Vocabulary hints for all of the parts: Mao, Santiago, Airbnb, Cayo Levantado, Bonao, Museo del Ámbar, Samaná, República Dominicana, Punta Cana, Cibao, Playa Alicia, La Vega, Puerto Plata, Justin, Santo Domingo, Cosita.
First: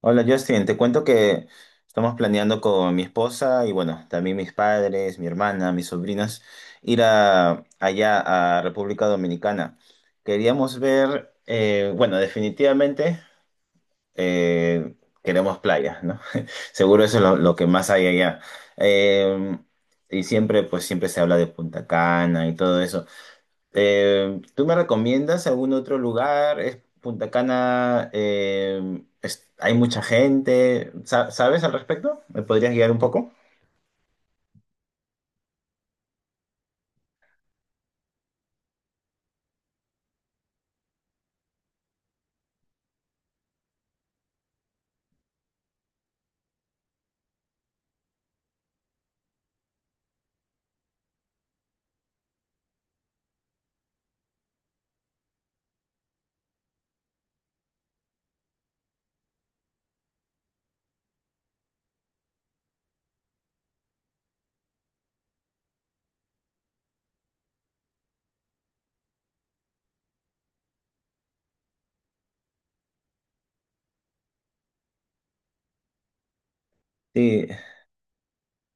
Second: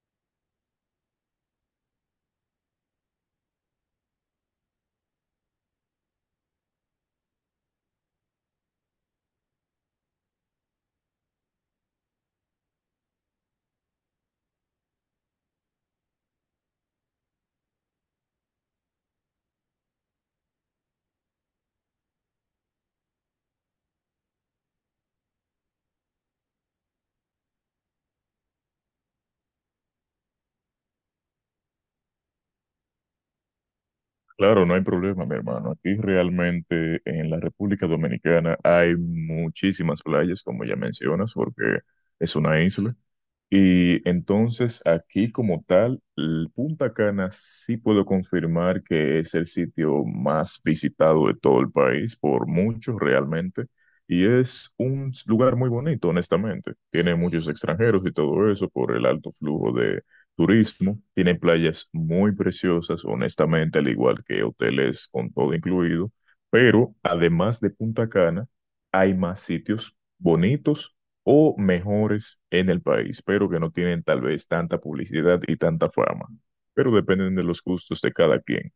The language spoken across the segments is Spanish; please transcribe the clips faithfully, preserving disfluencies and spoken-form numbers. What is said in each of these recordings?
Hola Justin, te cuento que estamos planeando con mi esposa y bueno, también mis padres, mi hermana, mis sobrinas, ir a, allá a República Dominicana. Queríamos ver, eh, bueno, definitivamente eh, queremos playa, ¿no? Seguro eso es lo, lo que más hay allá. Eh, y siempre, pues siempre se habla de Punta Cana y todo eso. Eh, ¿tú me recomiendas algún otro lugar? ¿Es Punta Cana? Eh, es- ¿hay mucha gente? Sa- ¿Sabes al respecto? ¿Me podrías guiar un poco? Claro, no hay problema, mi hermano. Aquí realmente en la República Dominicana hay muchísimas playas, como ya mencionas, porque es una isla. Y entonces aquí como tal, el Punta Cana sí puedo confirmar que es el sitio más visitado de todo el país, por muchos realmente, y es un lugar muy bonito, honestamente. Tiene muchos extranjeros y todo eso por el alto flujo de turismo. Tiene playas muy preciosas, honestamente, al igual que hoteles con todo incluido, pero además de Punta Cana, hay más sitios bonitos o mejores en el país, pero que no tienen tal vez tanta publicidad y tanta fama, pero dependen de Sí, los gustos de cada quien.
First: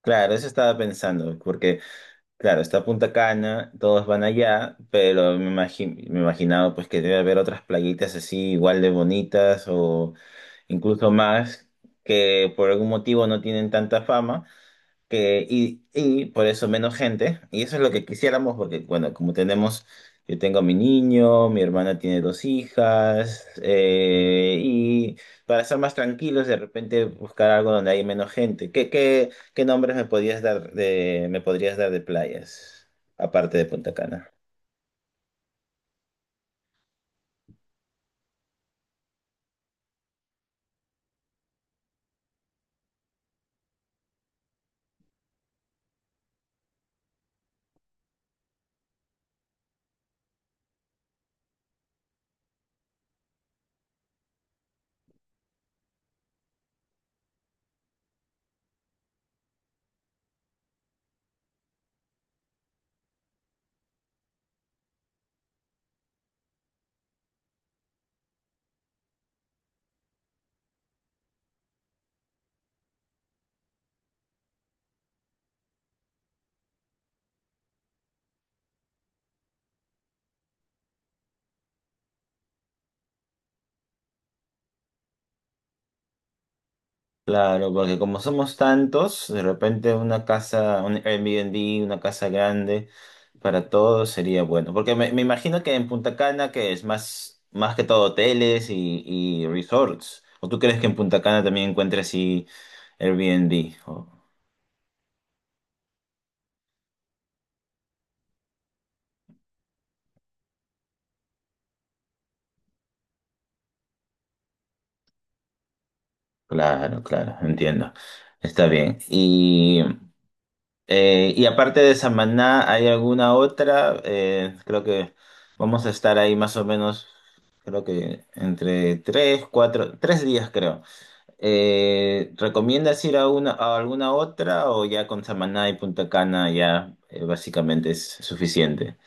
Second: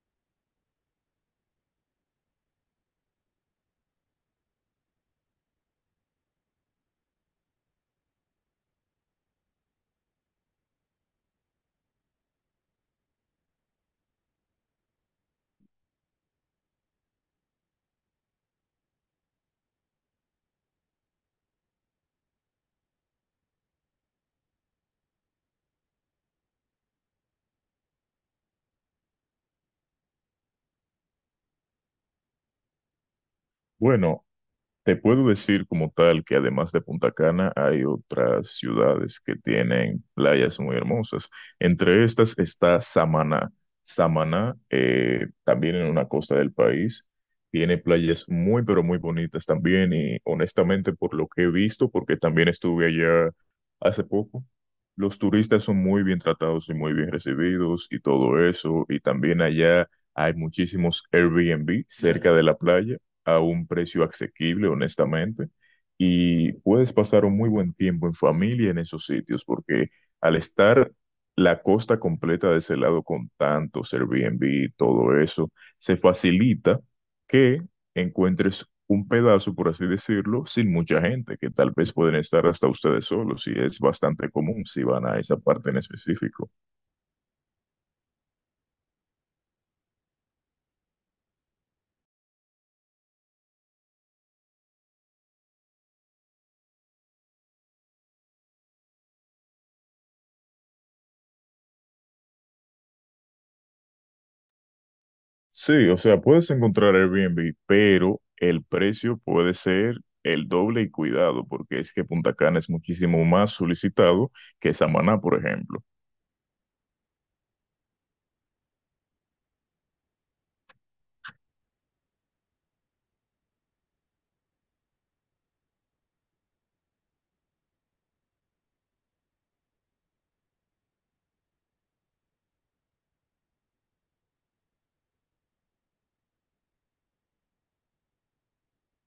claro, eso estaba pensando, porque claro, está Punta Cana, todos van allá, pero me imagi- me imaginaba pues que debe haber otras playitas así igual de bonitas o incluso más que por algún motivo no tienen tanta fama. que- y, y por eso menos gente. Y eso es lo que quisiéramos, porque, bueno, como tenemos, yo tengo a mi niño, mi hermana tiene dos hijas, eh, y para estar más tranquilos, de repente buscar algo donde hay menos gente. ¿Qué, qué, qué nombres me podrías dar de, me podrías dar de playas, aparte de Punta Bueno, Cana? te puedo decir como tal que además de Punta Cana hay otras ciudades que tienen playas muy hermosas. Entre estas está Samaná. Samaná, eh, también en una costa del país, tiene playas muy pero muy bonitas también y honestamente por lo que he visto, porque también estuve allá hace poco, los turistas son muy bien tratados y muy bien recibidos y todo eso. Y también allá hay muchísimos Airbnb cerca de la playa a un precio asequible, honestamente, y puedes pasar un muy buen tiempo en familia en esos sitios, porque al estar la costa completa de ese lado con tantos Airbnb y todo eso, se facilita que encuentres un pedazo, por así decirlo, sin mucha gente, que tal vez pueden estar hasta ustedes solos, y es bastante común si van a esa parte en específico. Claro, porque como somos tantos, de repente una casa, un Airbnb, una casa grande para todos sería bueno. Porque me, me imagino que en Punta Cana, que es más, más que todo hoteles y, y resorts, ¿o tú crees que en Punta Cana también encuentres así Airbnb? Oh, Sí, o sea, puedes encontrar Airbnb, pero el precio puede ser el doble y cuidado, porque es que Punta Cana es muchísimo más solicitado que Samaná, por ejemplo. claro, claro, entiendo. Está bien. Eh, y aparte de Samaná, ¿hay alguna otra? Eh, creo que vamos a estar ahí más o menos, creo que entre tres, cuatro, tres días creo. Eh, ¿recomiendas ir a una, a alguna otra o ya con Samaná y Punta Cana ya eh, básicamente es suficiente?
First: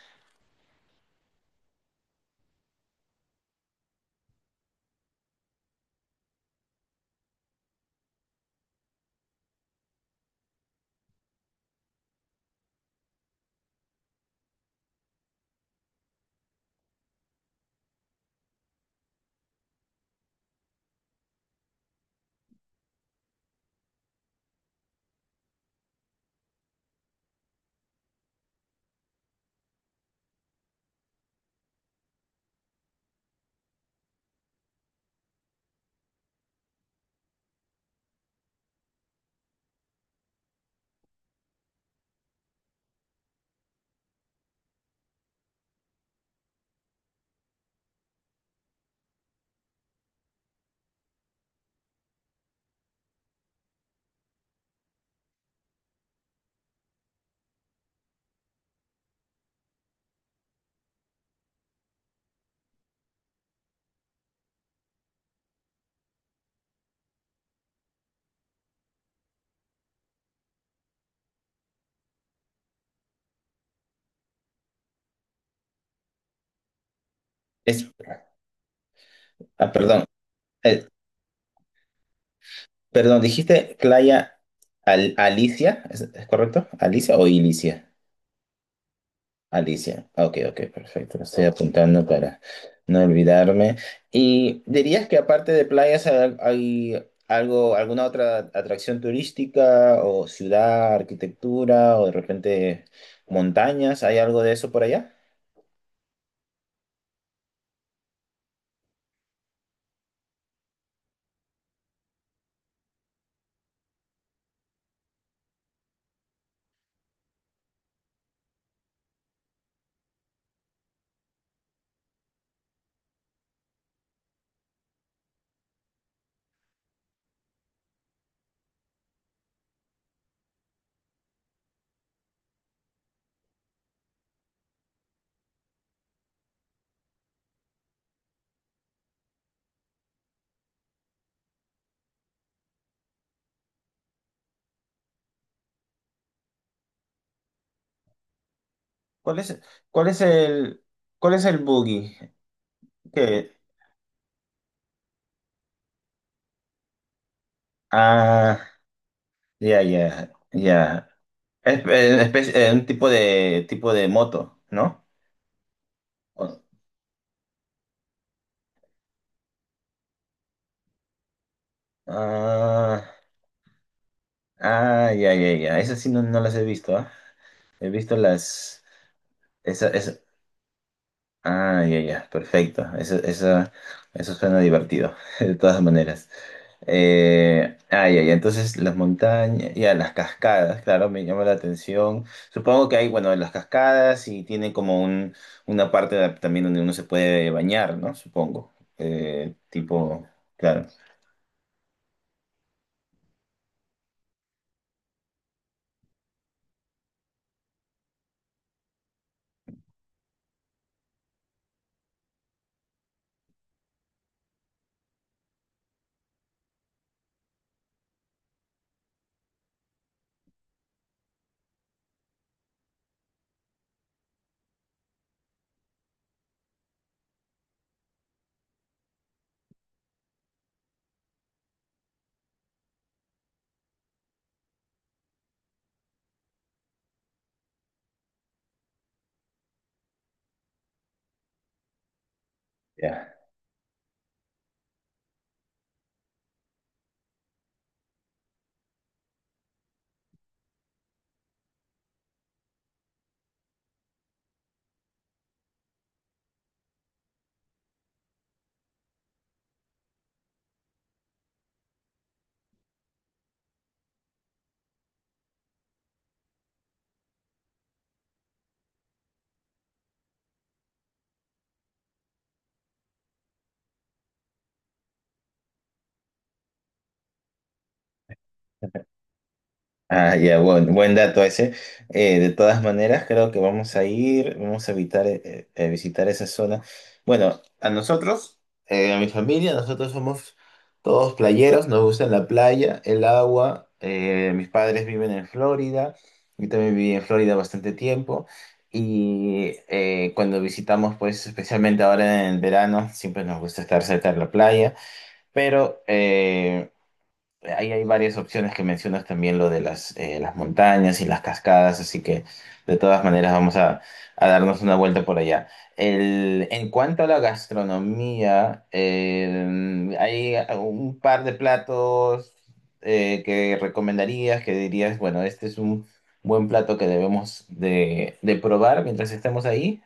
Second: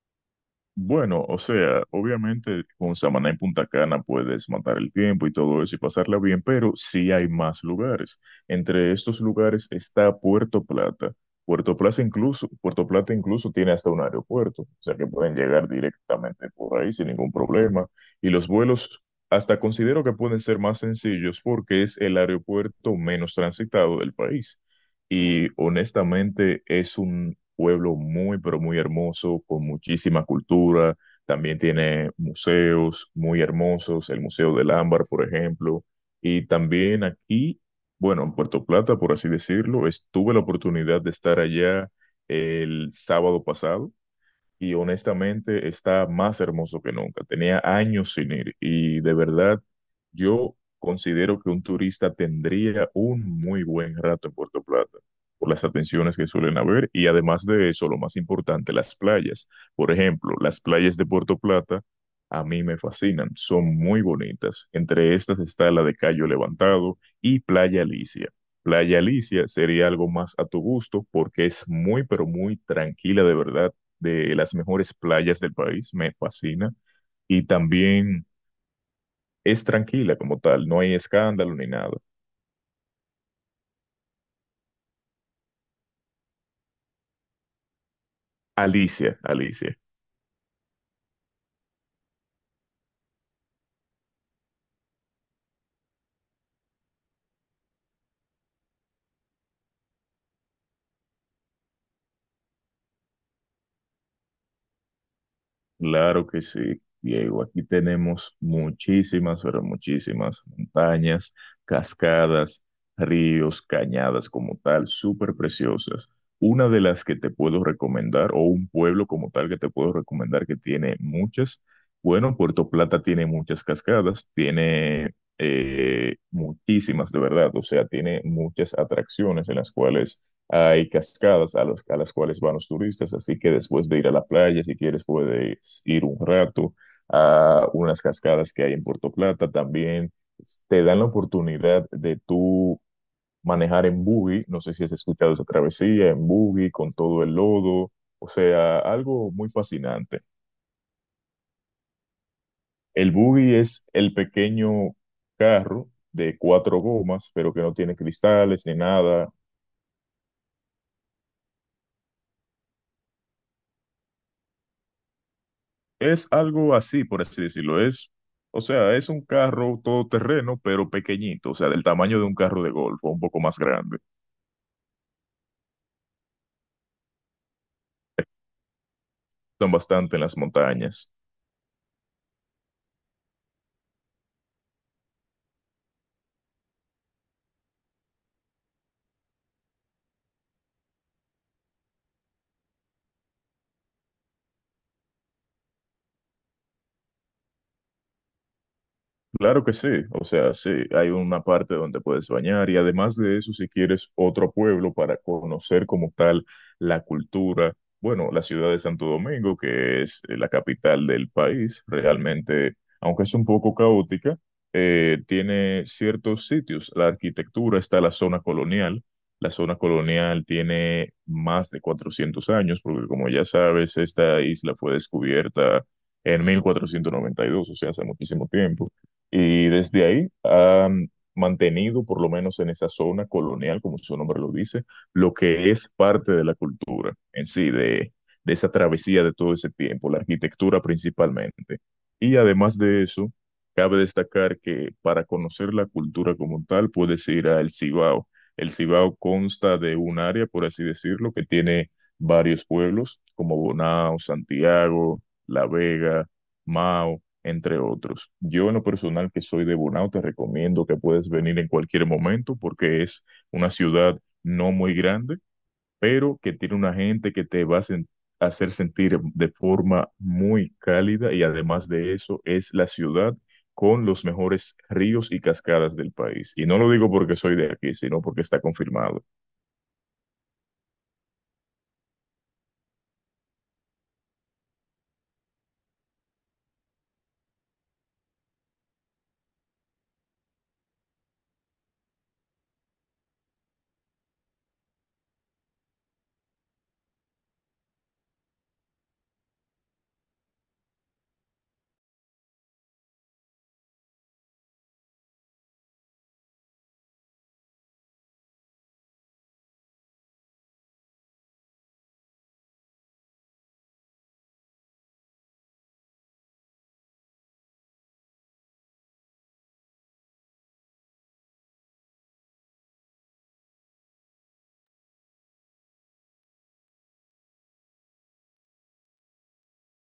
Bueno, o sea, obviamente con Samaná y Punta Cana puedes matar el tiempo y todo eso y pasarla bien, pero sí hay más lugares. Entre estos lugares está Puerto Plata. Puerto Plata incluso, Puerto Plata incluso tiene hasta un aeropuerto, o sea que pueden llegar directamente por ahí sin ningún problema. Y los vuelos hasta considero que pueden ser más sencillos porque es el aeropuerto menos transitado del país. Y honestamente es un pueblo muy, pero muy hermoso, con muchísima cultura. También tiene museos muy hermosos, el Museo del Ámbar, por ejemplo. Y también aquí, bueno, en Puerto Plata, por así decirlo, estuve la oportunidad de estar allá el sábado pasado y honestamente está más hermoso que nunca. Tenía años sin ir y de verdad yo considero que un turista tendría un muy buen rato en Puerto Plata por las atenciones que suelen haber y además de eso, lo más importante, las playas. Por ejemplo, las playas de Puerto Plata a mí me fascinan, son muy bonitas. Entre estas está la de Cayo Levantado y Playa Alicia. Playa Alicia sería algo más a tu gusto porque es muy, pero muy tranquila de verdad, de las mejores playas del país, me fascina. Y Es, también es ah, perdón, tranquila como tal, no eh, hay escándalo ni nada. perdón, dijiste Playa Al- Alicia, ¿es, es correcto? ¿Alicia o Ilicia? Alicia, Alicia. Alicia. Ah, ok, ok, perfecto. Lo estoy apuntando para no olvidarme. ¿Y dirías que aparte de playas hay, hay algo, alguna otra atracción turística o ciudad, arquitectura o de repente montañas? ¿Hay algo de eso por allá? Claro que sí, Diego. Aquí tenemos muchísimas, pero muchísimas montañas, cascadas, ríos, cañadas como tal, súper preciosas. Una de las que te puedo recomendar, o un pueblo como tal que te puedo recomendar que tiene muchas. Bueno, Puerto Plata tiene muchas cascadas, tiene eh, muchísimas de verdad, o sea, tiene muchas atracciones en las cuales hay cascadas a, los- a las cuales van los turistas, así que después de ir a la playa, si quieres, puedes ir un rato a unas cascadas que hay en Puerto Plata. También te dan la oportunidad de tú manejar en buggy. No sé si has escuchado esa travesía en buggy con todo el lodo. O sea, algo ¿Cuál muy es, cuál fascinante. es el, cuál es el buggy? El ¿Qué? buggy es el pequeño carro de cuatro gomas, pero que no tiene cristales Ah, ni nada. ya, ya, ya. Es, eh, espe- eh, un tipo de, tipo de moto, ¿no? Es O- algo así, por así decirlo. Es, o sea, es un carro todoterreno, pero pequeñito, o sea, del tamaño de un carro de golf, o Ah. un poco más grande. Ah, ya, ya, ya. Esas sí no, no las he visto, ¿ah? He visto las... Son Esa, bastante esa... en las montañas. Ah, ya, ya. Perfecto. Esa, esa, eso suena divertido, de todas maneras. Eh, ah, ya, ya. Entonces, las montañas, ya, las cascadas, claro, me llama la atención. Supongo que hay, bueno, las cascadas y tiene como un, una parte de- también donde uno se puede bañar, ¿no? Supongo. Eh, Claro que sí, o Tipo, sea, sí, claro. hay una parte donde puedes bañar y además de eso, si quieres otro pueblo para conocer como tal la cultura, bueno, la ciudad de Santo Domingo, que es eh, la capital del país, realmente, aunque es un poco caótica, eh, tiene ciertos sitios. La arquitectura está la zona colonial, la zona colonial tiene más de cuatrocientos años, porque como ya sabes, esta isla fue descubierta en mil cuatrocientos noventa y dos, o sea, hace muchísimo tiempo. Y desde ahí han mantenido, por lo menos en esa zona colonial, como su nombre lo dice, lo que es parte de la cultura en sí, de, de esa travesía de todo ese tiempo, la arquitectura principalmente. Y además de eso, Ya. cabe destacar que para conocer la cultura como tal, puedes ir al Cibao. El Cibao consta de un área, por así decirlo, que tiene varios pueblos como Bonao, Santiago, La Vega, Mao entre otros. Yo en lo personal que soy de Bonao, te recomiendo que puedes venir en cualquier momento porque es una ciudad no muy grande, pero que tiene una gente que te va a sen- hacer sentir de forma muy cálida y además de eso es la ciudad con los mejores ríos y cascadas del país. Y no lo digo porque soy de aquí, sino porque está confirmado. Ah, ya, buen, buen dato ese. Eh, de todas maneras, creo que vamos a ir, vamos a evitar eh, eh, visitar esa zona. Bueno, a nosotros, eh, a mi familia, nosotros somos todos playeros, nos gusta la playa, el agua. Eh, mis padres viven en Florida, yo también viví en Florida bastante tiempo. Y eh, cuando visitamos, pues especialmente ahora en el verano, siempre nos gusta estar cerca de la playa. Pero eh, ahí hay varias opciones que mencionas también, lo de las, eh, las montañas y las cascadas, así que de todas maneras vamos a, a darnos una vuelta por allá. El- en cuanto a la gastronomía, eh, hay un par de platos eh, que recomendarías, que dirías, bueno, este es un buen plato que debemos de, de probar mientras estemos ahí.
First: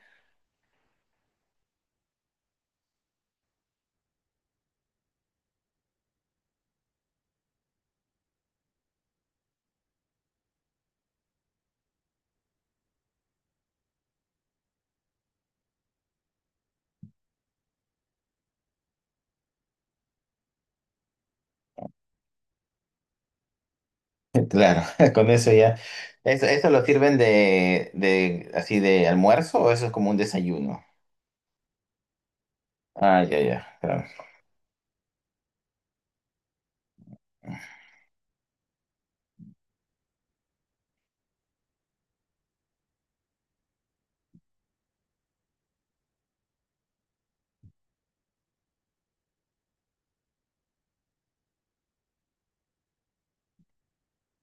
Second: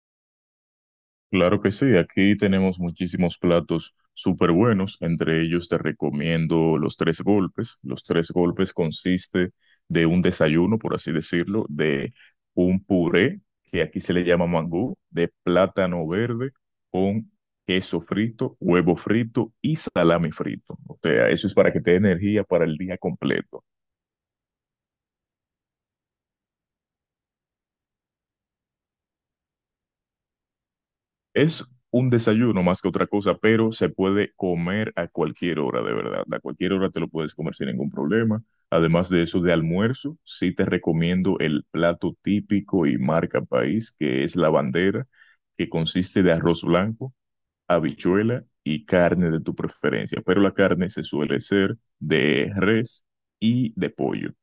Claro que sí, aquí tenemos muchísimos platos súper buenos, entre ellos te recomiendo los tres golpes. Los tres golpes consiste de un desayuno, por así decirlo, de un puré, que aquí se le llama mangú, de plátano verde con queso frito, huevo frito y salami frito. O sea, eso es para que te dé energía para el día completo. Claro, con eso ya. ¿Eso, eso lo sirven de, de así de almuerzo o eso es como un desayuno? Es un desayuno más que otra Ah, cosa, ya, pero ya, se claro. puede comer a cualquier hora, de verdad. A cualquier hora te lo puedes comer sin ningún problema. Además de eso, de almuerzo, sí te recomiendo el plato típico y marca país, que es la bandera, que consiste de arroz blanco, habichuela y carne de tu preferencia. Pero la carne se suele ser de res y de pollo.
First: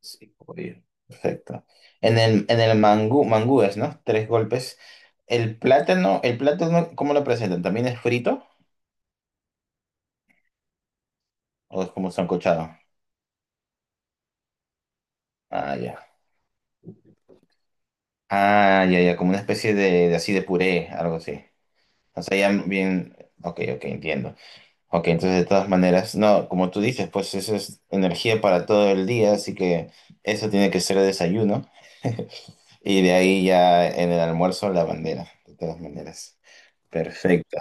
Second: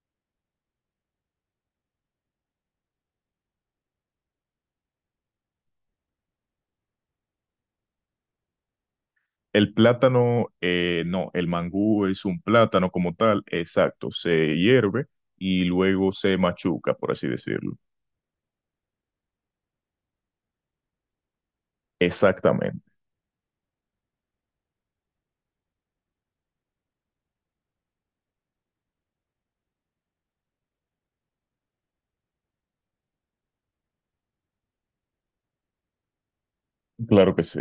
Sí, pollo. Perfecto. En el, en el mangú, mangúes, ¿no? Tres golpes. El plátano, el plátano, ¿cómo lo presentan? ¿También es frito El plátano, eh, no, el o es mangú como es un sancochado? plátano como tal, exacto, se hierve y Ah, ya. luego se machuca, por así decirlo. Ah, ya, ya, como una especie de, de así de puré, algo así. O sea, ya Exactamente, bien, ok, ok, entiendo. Ok, entonces de todas maneras, no, como tú dices, pues eso es energía para todo el día, así que eso tiene que ser el desayuno. Y de ahí ya en el almuerzo la bandera, de todas maneras. claro que Perfecto, sí,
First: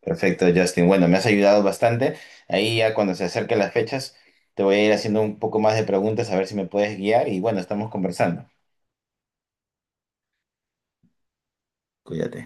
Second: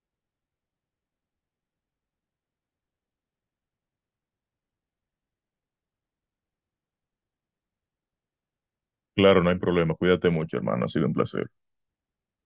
perfecto, Justin. Bueno, me has ayudado bastante. Ahí ya cuando se acerquen las fechas, te voy a ir haciendo un poco más de preguntas a ver si me puedes guiar y bueno, estamos conversando. claro, no hay problema, cuídate mucho, hermano, ha sido un placer. Cuídate.